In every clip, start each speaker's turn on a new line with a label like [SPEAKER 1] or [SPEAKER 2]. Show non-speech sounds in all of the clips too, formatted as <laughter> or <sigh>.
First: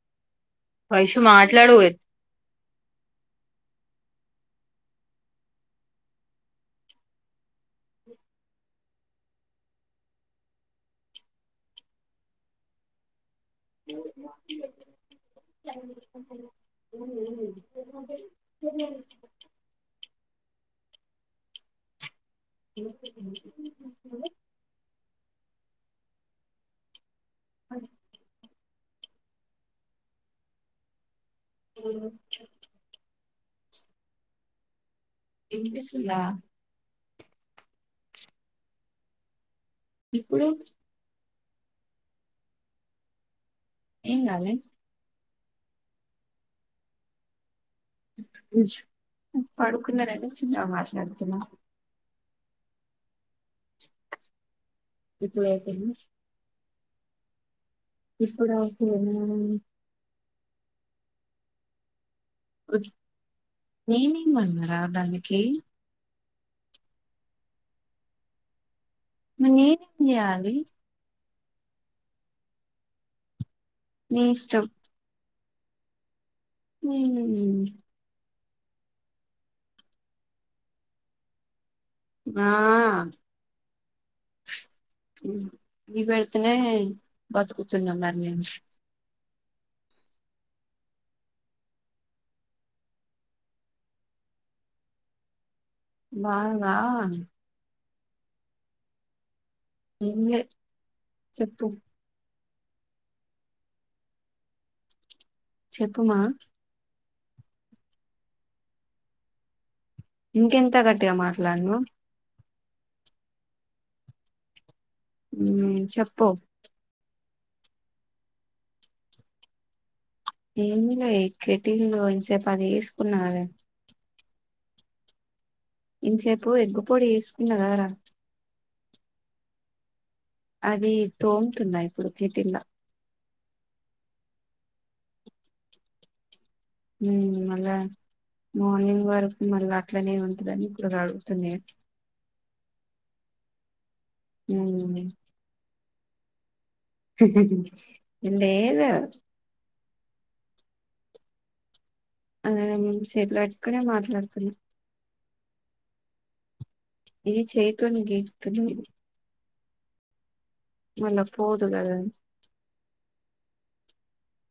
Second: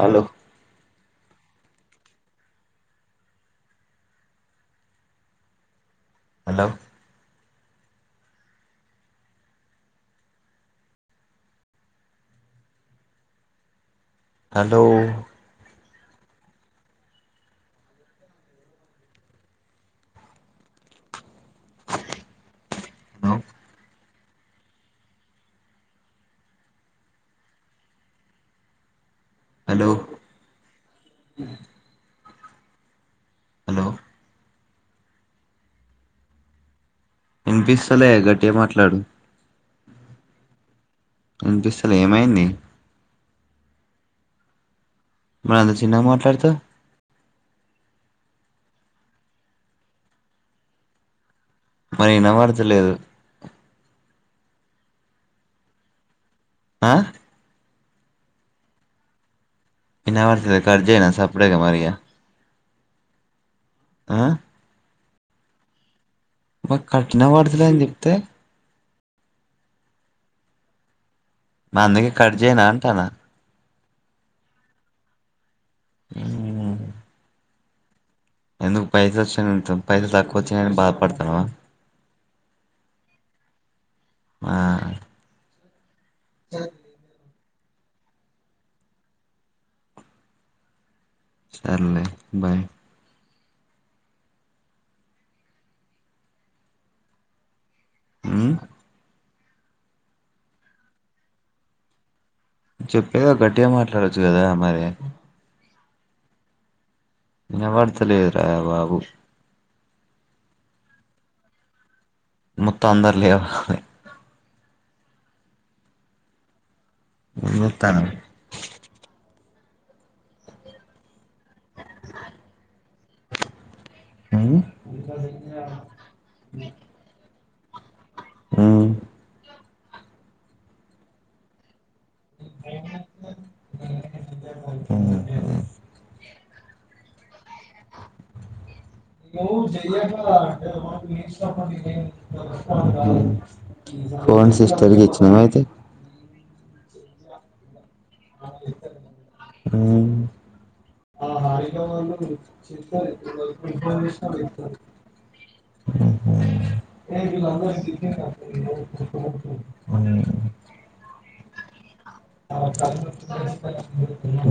[SPEAKER 1] Hello
[SPEAKER 2] Vaishu మాట్లాడు
[SPEAKER 1] hello hello
[SPEAKER 2] ఇ
[SPEAKER 1] hello hello
[SPEAKER 2] వినిపిస్తుందా
[SPEAKER 1] వినిపిస్తలే గటగా మాట్లాడు
[SPEAKER 2] ఇప్పుడు
[SPEAKER 1] అనిపిస్తలే ఏమైంది
[SPEAKER 2] ఏం కాల
[SPEAKER 1] మరి అంత చిన్నగ మాట్లాడుతావ్
[SPEAKER 2] పడుకున్న రని చిన్నగా మాట్లాడుతున్న
[SPEAKER 1] మరి వినవర్త లేదు
[SPEAKER 2] ఎప్పుడైతే ఏమి
[SPEAKER 1] ఆ
[SPEAKER 2] ఇప్పుడు ఓకే ఆ
[SPEAKER 1] నివస కట్ చేయనా సప్పుడేగా మరి ఇగ
[SPEAKER 2] అ
[SPEAKER 1] ఆ
[SPEAKER 2] నేనే మన్నారా దాన్ని కి
[SPEAKER 1] మాకు కట్టినా పడుతులే అని చెప్తే
[SPEAKER 2] నేనేం చేయాలి
[SPEAKER 1] మా అందుకే కట్ చేయనా అంటానా
[SPEAKER 2] నీ ఇష్టం ఉమ్
[SPEAKER 1] ఎందుకు పైస వచ్చా పైసలు తక్కువ వచ్చినని బాధపడతానావా
[SPEAKER 2] ఆ
[SPEAKER 1] ఆ
[SPEAKER 2] ది పెడుతునే బతుకుతున్నాం మరి మేము
[SPEAKER 1] సరేలే బాయ్
[SPEAKER 2] బాగా
[SPEAKER 1] హ్మ్
[SPEAKER 2] ఏం లే చెప్పు
[SPEAKER 1] చెప్పే కదా గట్టిగా మాట్లాడొచ్చు కదా మరి
[SPEAKER 2] చెప్పు మా
[SPEAKER 1] ఇనబడుతా లేదు రా బాబు
[SPEAKER 2] ఇంకెంత గట్టిగా మాట్లాడను
[SPEAKER 1] మొత్తం అందరు లేహ్ వాలి
[SPEAKER 2] మ్మ్ చెప్పు
[SPEAKER 1] ఏం జూత్తనవే
[SPEAKER 2] ఏమి లే కెటిల్లో ఇంసేపు అది వేసుకున్న కదే
[SPEAKER 1] హ్మ్
[SPEAKER 2] ఇంతసేపు ఎగ్గు పొడి వేసు ఇన్న కదా రా
[SPEAKER 1] ఉమ్
[SPEAKER 2] అది తోముతున్నా ఇప్పుడు కెటిల్ లా
[SPEAKER 1] ఉహుం
[SPEAKER 2] ఉమ్ మళ్ళ మార్నింగ్ వరకు మళ్ళా అట్లనే ఉంటదని ఇప్పుడు కడుగుతున్నా
[SPEAKER 1] అ ఫోన్ సిస్టర్ కి ఇచ్చినావ అయితే
[SPEAKER 2] హాహా ఇందేదు
[SPEAKER 1] మ్మ్
[SPEAKER 2] ఆ చేతిలో పెట్టుకునే
[SPEAKER 1] మ్మ్
[SPEAKER 2] మాట్లాడుతున్నా
[SPEAKER 1] ఆ
[SPEAKER 2] ఇది చేయితోని గీకుతున్నా
[SPEAKER 1] మ్మ్
[SPEAKER 2] మళ్ళా పోదు కదా అది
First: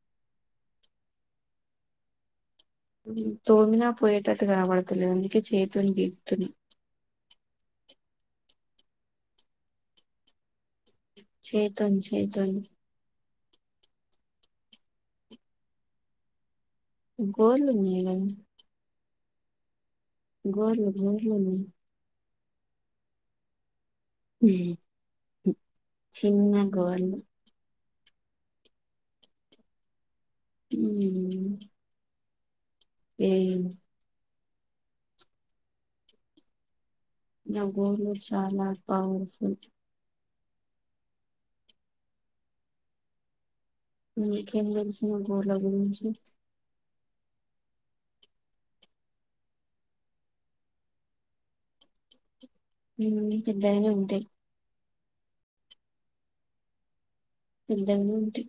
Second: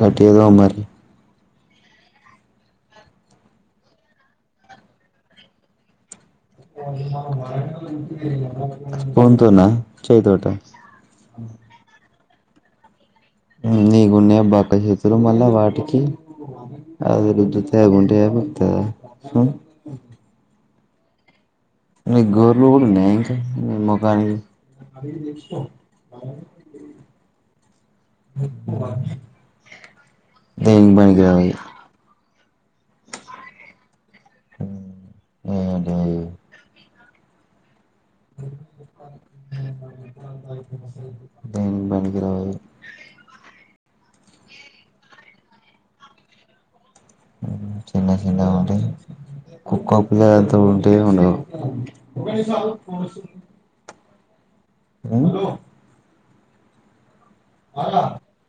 [SPEAKER 1] గట్టిగా తోము మరి
[SPEAKER 2] మ్మ్ తోమినా పోయేటట్టుగా కపడతులే అందుకే చేతున్ కి తిన్
[SPEAKER 1] స్పూన్ తోనా చేయ్ తోటె
[SPEAKER 2] చైతోన్ చేయ్ తోని
[SPEAKER 1] మ్మ్ నీకున్నేయే బక్క చేతులు మళ్ళా వాటికి అవి
[SPEAKER 2] గోర్లు
[SPEAKER 1] రుద్దుతే
[SPEAKER 2] ఉన్నాయి కదా
[SPEAKER 1] ఉంటయా పోతాయా <unintelligible>
[SPEAKER 2] గోర్లు గోర్లున్నాయ్
[SPEAKER 1] నీకు గోర్లు కూడా ఉన్నాయా నీ మోము బానే
[SPEAKER 2] ఉమ్,
[SPEAKER 1] బిగ్
[SPEAKER 2] చిన్న గోర్లు
[SPEAKER 1] <unintelligible> దేనికి బనికి రాదు
[SPEAKER 2] మ్మ్
[SPEAKER 1] మ్మ్ అదేలే
[SPEAKER 2] నవ్ గోళ్లు చాలా పవర్ఫుల్
[SPEAKER 1] దేనికి బనికి రావు
[SPEAKER 2] నీకేం తెలుసు గోర్ల గురించి
[SPEAKER 1] మ్మ్ చిన్న చిన్నగా ఉంటే <unintelligible> ఉంటయో ఉండవో.
[SPEAKER 2] మ్మ్ పెద్దగానే ఉంటయ్
[SPEAKER 1] ఉండవ్
[SPEAKER 2] పిల్తనే ఉంటయ్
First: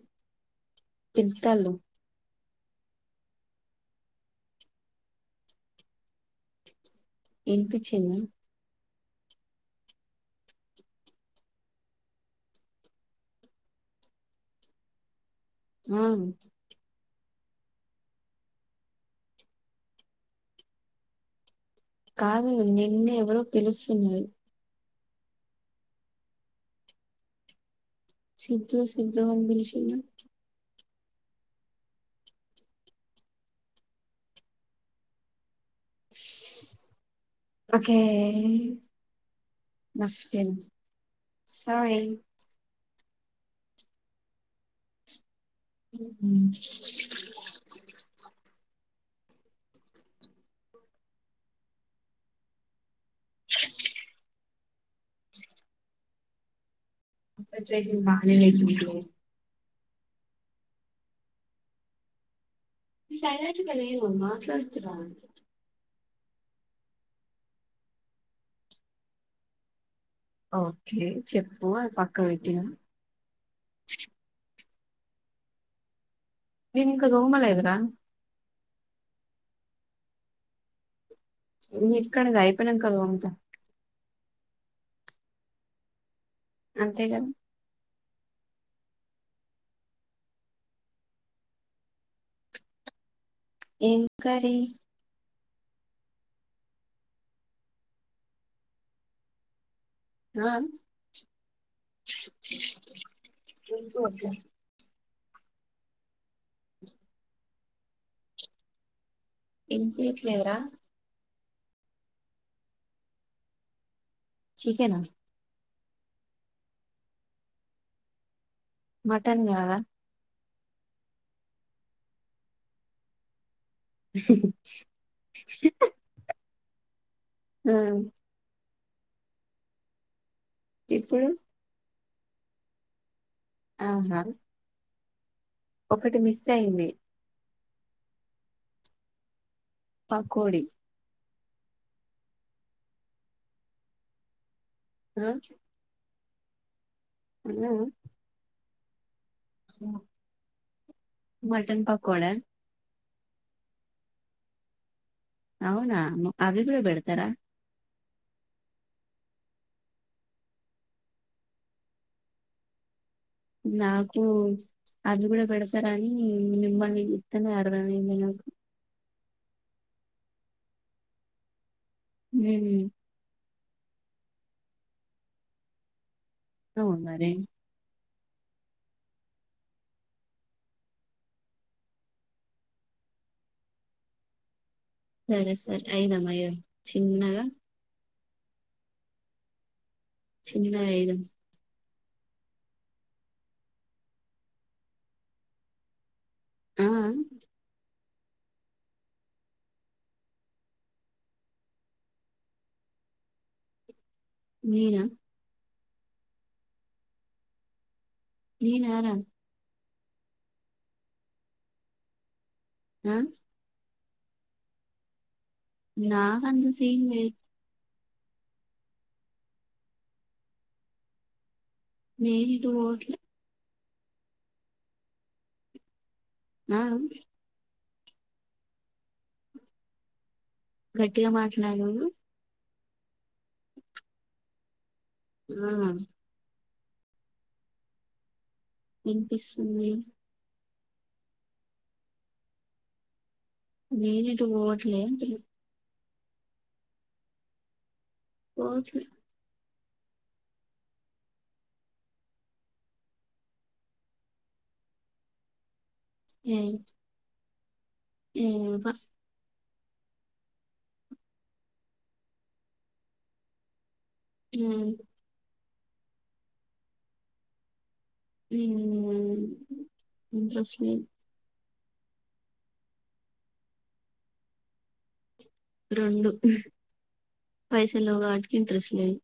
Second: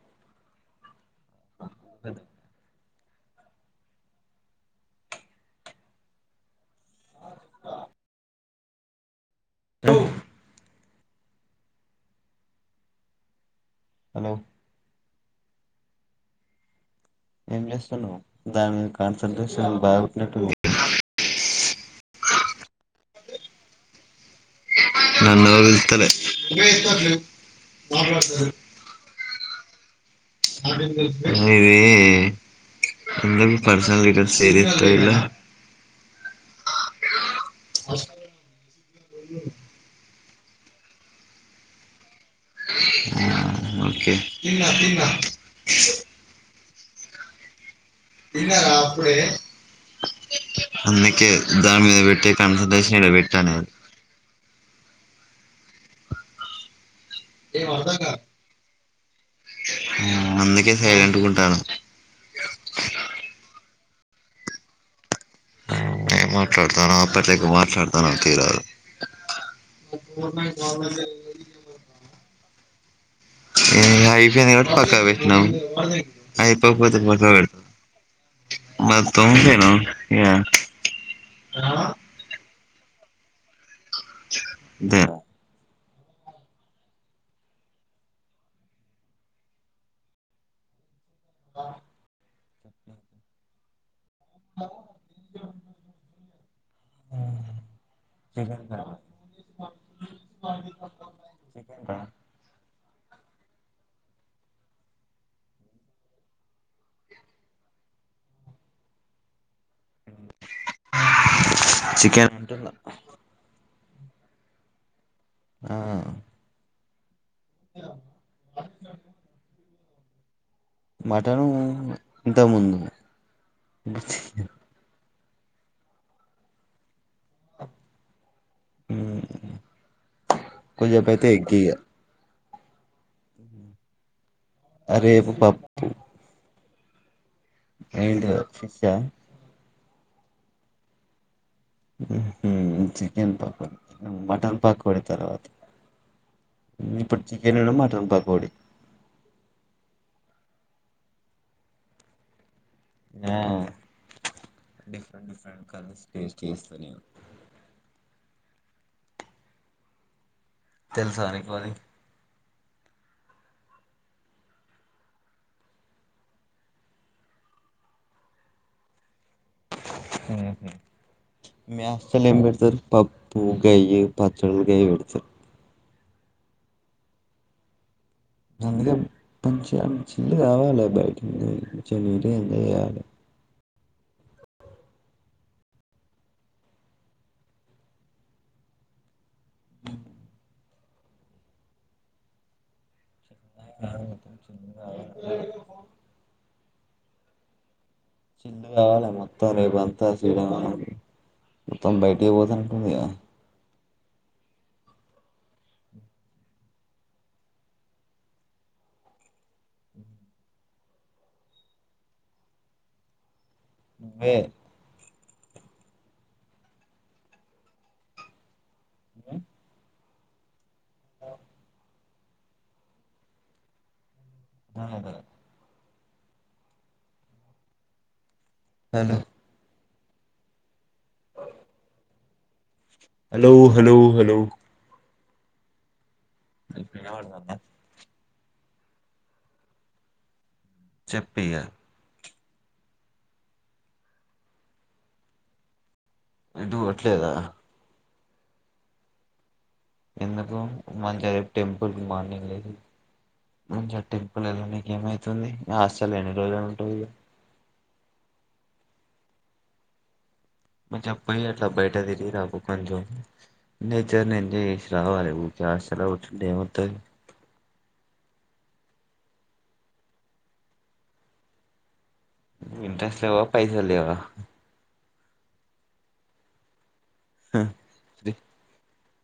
[SPEAKER 2] పిల్తల్లు ఇనిపించ్చిందా
[SPEAKER 1] లో హలో
[SPEAKER 2] హ్మ్
[SPEAKER 1] ఏం చేస్తున్నావ్ దానిమీద కాన్సన్ ట్రేషన్ బాగు పెట్టినట్టున్నవ్
[SPEAKER 2] కాదు నిన్నే ఎవరో పిలుస్తున్నారు
[SPEAKER 1] నన్ను ఎవరు పిల్తలే
[SPEAKER 2] సిద్ధు సిద్ధు అని బిలుచు టేనా
[SPEAKER 1] అ యే ఎందుకు పర్సనల్ గా ఇట సీరియస్ అయినావ్
[SPEAKER 2] ఓకే బస్ ఎన్ సాయన్
[SPEAKER 1] మ్మ్ ఓకే తిన్నా తిన్నా
[SPEAKER 2] మ్మ్ హ్మ్
[SPEAKER 1] అందుకే ద్దానిమీద పెట్టే కాన్సన్ ట్రేషన్ ఈడ వెట్టు అనేది.
[SPEAKER 2] ఒకసారి చేసింటి బానే చేసింటి
[SPEAKER 1] ఆ అందకే సైలెంట్ గుంటాను
[SPEAKER 2] చైలెంట్ గా లేను మాట్లాడుతునా
[SPEAKER 1] ఏం మాట్లాడతానా <unintelligible> మాట్లాడతానవ్ తీరాదు గవర్నమెంట్
[SPEAKER 2] ఓకే
[SPEAKER 1] గవర్నమెంట్
[SPEAKER 2] చెప్పు ఆ పక్క పెటినా
[SPEAKER 1] ఉమ్ ఐపోయింది కాబట్టి పక్కకు పెట్టినం
[SPEAKER 2] నేను
[SPEAKER 1] అయిపోకపోతే
[SPEAKER 2] ఇంకా
[SPEAKER 1] పక్క
[SPEAKER 2] దోమలేదురా
[SPEAKER 1] <inaudible> <unintelligible>
[SPEAKER 2] ఇక్కడదాయ్ పనంక వోంపా
[SPEAKER 1] దే
[SPEAKER 2] అంతేగా
[SPEAKER 1] ఆ
[SPEAKER 2] ఊ కరి
[SPEAKER 1] హ్మ్ <unintelligible> చకెన్
[SPEAKER 2] ఇంకోటి ఇంపియట్లేదురా
[SPEAKER 1] చికెన్ ఉంటుందా
[SPEAKER 2] చికెనా
[SPEAKER 1] ఆ
[SPEAKER 2] మటన్ గాదా
[SPEAKER 1] మటను ఇంతకు ముందు
[SPEAKER 2] <unintelligible>
[SPEAKER 1] హ్మ్ కొంచెపు
[SPEAKER 2] ఇప్పుడు
[SPEAKER 1] ఎగ్ ఇగ
[SPEAKER 2] ఆహా
[SPEAKER 1] అరేపు పప్
[SPEAKER 2] ఒకటి మిస్ సైంది
[SPEAKER 1] వీడియో ఫిఫ
[SPEAKER 2] పక్కోడి
[SPEAKER 1] హ్మ్ హు చికెన్ పకోడ మటన్ పకో పడి
[SPEAKER 2] ఆ
[SPEAKER 1] తర్వాత ఇప్పుడు చికెన్
[SPEAKER 2] ఆ
[SPEAKER 1] మటన్ పకోడీ
[SPEAKER 2] మటన్ పకోడా
[SPEAKER 1] అ
[SPEAKER 2] అవునా అవి కూడా పెడతారా
[SPEAKER 1] తెలుసా నీకు అది
[SPEAKER 2] నాకు అది కూడా పెడతార అని మిమ్మల్ని చూస్తేనే అర్థం అయింది నాకు
[SPEAKER 1] హ్మ్ హు మీ హాస్టల్లో ఏం
[SPEAKER 2] ఉమ్
[SPEAKER 1] పెడతారు పప్పు కై పచ్చడి కై పెడ్తారు
[SPEAKER 2] హ్మ్ మరి
[SPEAKER 1] అందుకే మంచి ఛిల్ల్ కావాలి బయటికి పోయి ముచ్చట్లు పెట్టి ఎంజాయ్ చెయ్యాలి
[SPEAKER 2] సరే సరే ఐదుమ్మయ్య చిన్నగా
[SPEAKER 1] అ
[SPEAKER 2] తిన్నఐదు
[SPEAKER 1] హ హ <unintelligible>
[SPEAKER 2] ఆ
[SPEAKER 1] చిల్లు కావాలే మొత్తం రేపు అంతా శ్రీరామనవమి మొత్తం బయటి పోతునటుందిగా
[SPEAKER 2] నేనా నేనారా హ
[SPEAKER 1] నువ్వే
[SPEAKER 2] నాకంత సీన్ లేదు
[SPEAKER 1] వద అ
[SPEAKER 2] మీడు
[SPEAKER 1] హ అద
[SPEAKER 2] ఆ
[SPEAKER 1] అను
[SPEAKER 2] గట్టిగా మాట్లాడు
[SPEAKER 1] హలో హలో హలో
[SPEAKER 2] హ్మ్
[SPEAKER 1] ఏం పినపడతాంటానా
[SPEAKER 2] వినిపిస్తుంది
[SPEAKER 1] చెప్పు ఇగ
[SPEAKER 2] నేను ఎటు వోవట్లే అంటున్న
[SPEAKER 1] ఎటువోట్లేదా
[SPEAKER 2] పోవట్లే
[SPEAKER 1] ఎందుకు మంచిగా రేపు టెంపుల్ కి మార్నింగ్ లేసి మంచిగా ఆ టెంపుల్ ఎళ్ళనికి ఏమైతుంది నీ ఆస్తి తల్ ఎన్ని
[SPEAKER 2] ఏ
[SPEAKER 1] రోజులనీ ఉంటావు ఇగ
[SPEAKER 2] ఏ ప
[SPEAKER 1] మంచిగ పోయి అట్లా బైట తిరిగి రాపో కొంచెం నేచర్ ని ఎంజాయి చేసి రావాలే ఉ ఉత్తగా హాస్టల కూర్చుంటే ఏం మత్తది
[SPEAKER 2] <unintelligible> ఇంట్రెస్ట్ లేదు
[SPEAKER 1] ఇంట్రెస్ట్ లేవా పైసలు లేవా
[SPEAKER 2] రొండు పైసలు లేవు గాటికి ఇంట్రెస్ట్ లేదు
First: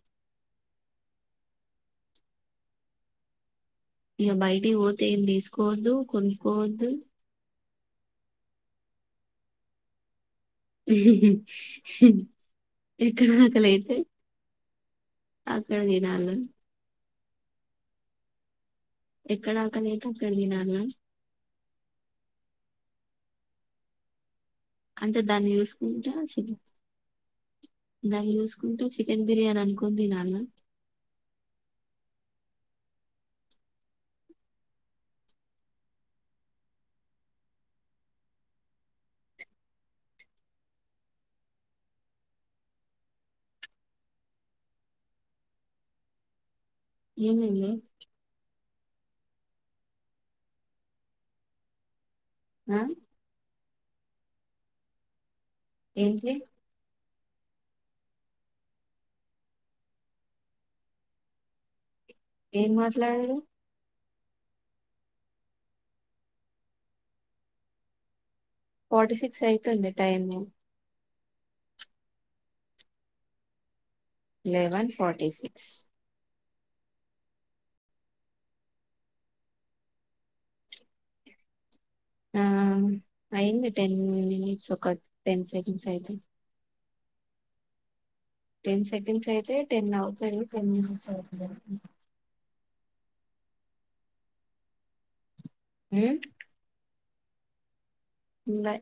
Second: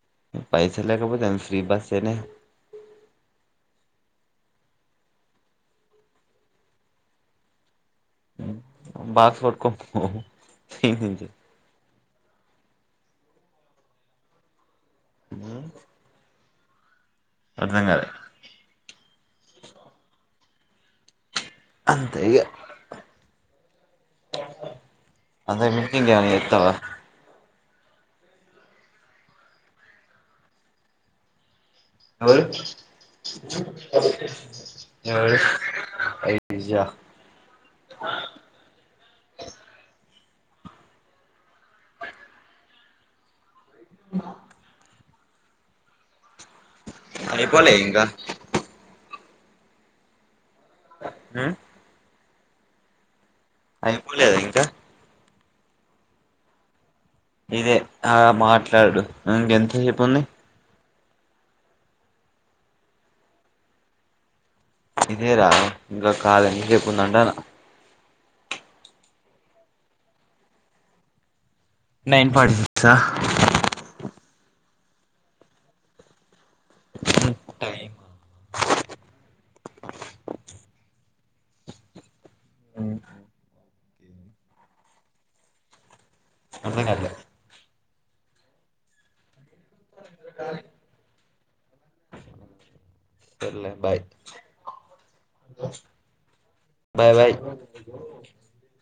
[SPEAKER 1] పైసలు లేకపోతే ఏం ఫ్రీ బస్సే నే
[SPEAKER 2] ఇగా బయటి పోతే ఏం తీసుకోవద్దు కొనుక్కోవద్దు
[SPEAKER 1] బాక్స్ వట్కోనీ పో
[SPEAKER 2] ఎక్కడ ఆకలయితే అక్కడ తినాల
[SPEAKER 1] అర్ధంగాలే
[SPEAKER 2] ఎక్కడ ఆకలైతే అక్కడ తినాల
[SPEAKER 1] అంతే ఇగ
[SPEAKER 2] అంటే దాన్ని
[SPEAKER 1] అంతకు మించి
[SPEAKER 2] చూసుకుంట
[SPEAKER 1] ఇంకేమైనా
[SPEAKER 2] అచ్చినా
[SPEAKER 1] చేస్తావా
[SPEAKER 2] దాన్ని చూసుకుంటు చికెన్ బిర్యానీ అనుకోనీ దినాలా
[SPEAKER 1] <unintelligible>
[SPEAKER 2] ఏమేమి
[SPEAKER 1] అయిపోలే ఇంగా ఊ
[SPEAKER 2] ఆ
[SPEAKER 1] అయ పోలేదా ఇంకా
[SPEAKER 2] ఏంటి
[SPEAKER 1] ఇదే ఆ మాట్లాడు ఇంకెంతసేపుంది
[SPEAKER 2] ఎమ్ మాట్లాడుడు
[SPEAKER 1] ఇదే రా ఇంకా కాల్ ఎంజేపు ఉందంటనా
[SPEAKER 2] ఫార్టీ సిక్స్ అయితుంది టైము
[SPEAKER 1] నైన్ ఫార్టీ సిక్సా
[SPEAKER 2] లెవెన్ ఫర్టీ సిక్స్
[SPEAKER 1] టైమా
[SPEAKER 2] ఆ అవును అయింది టెన్ మీనిట్స్ ఒక టెన్ సెకండ్స్ అయితే
[SPEAKER 1] అర్థం కాట్లే
[SPEAKER 2] టెన్ సెకండ్స్ అయితే టెన్ ఔ చెల్లి <inaudible>
[SPEAKER 1] సర్లే బాయ్
[SPEAKER 2] హ
[SPEAKER 1] బాయ్ బాయ్
[SPEAKER 2] ఉండై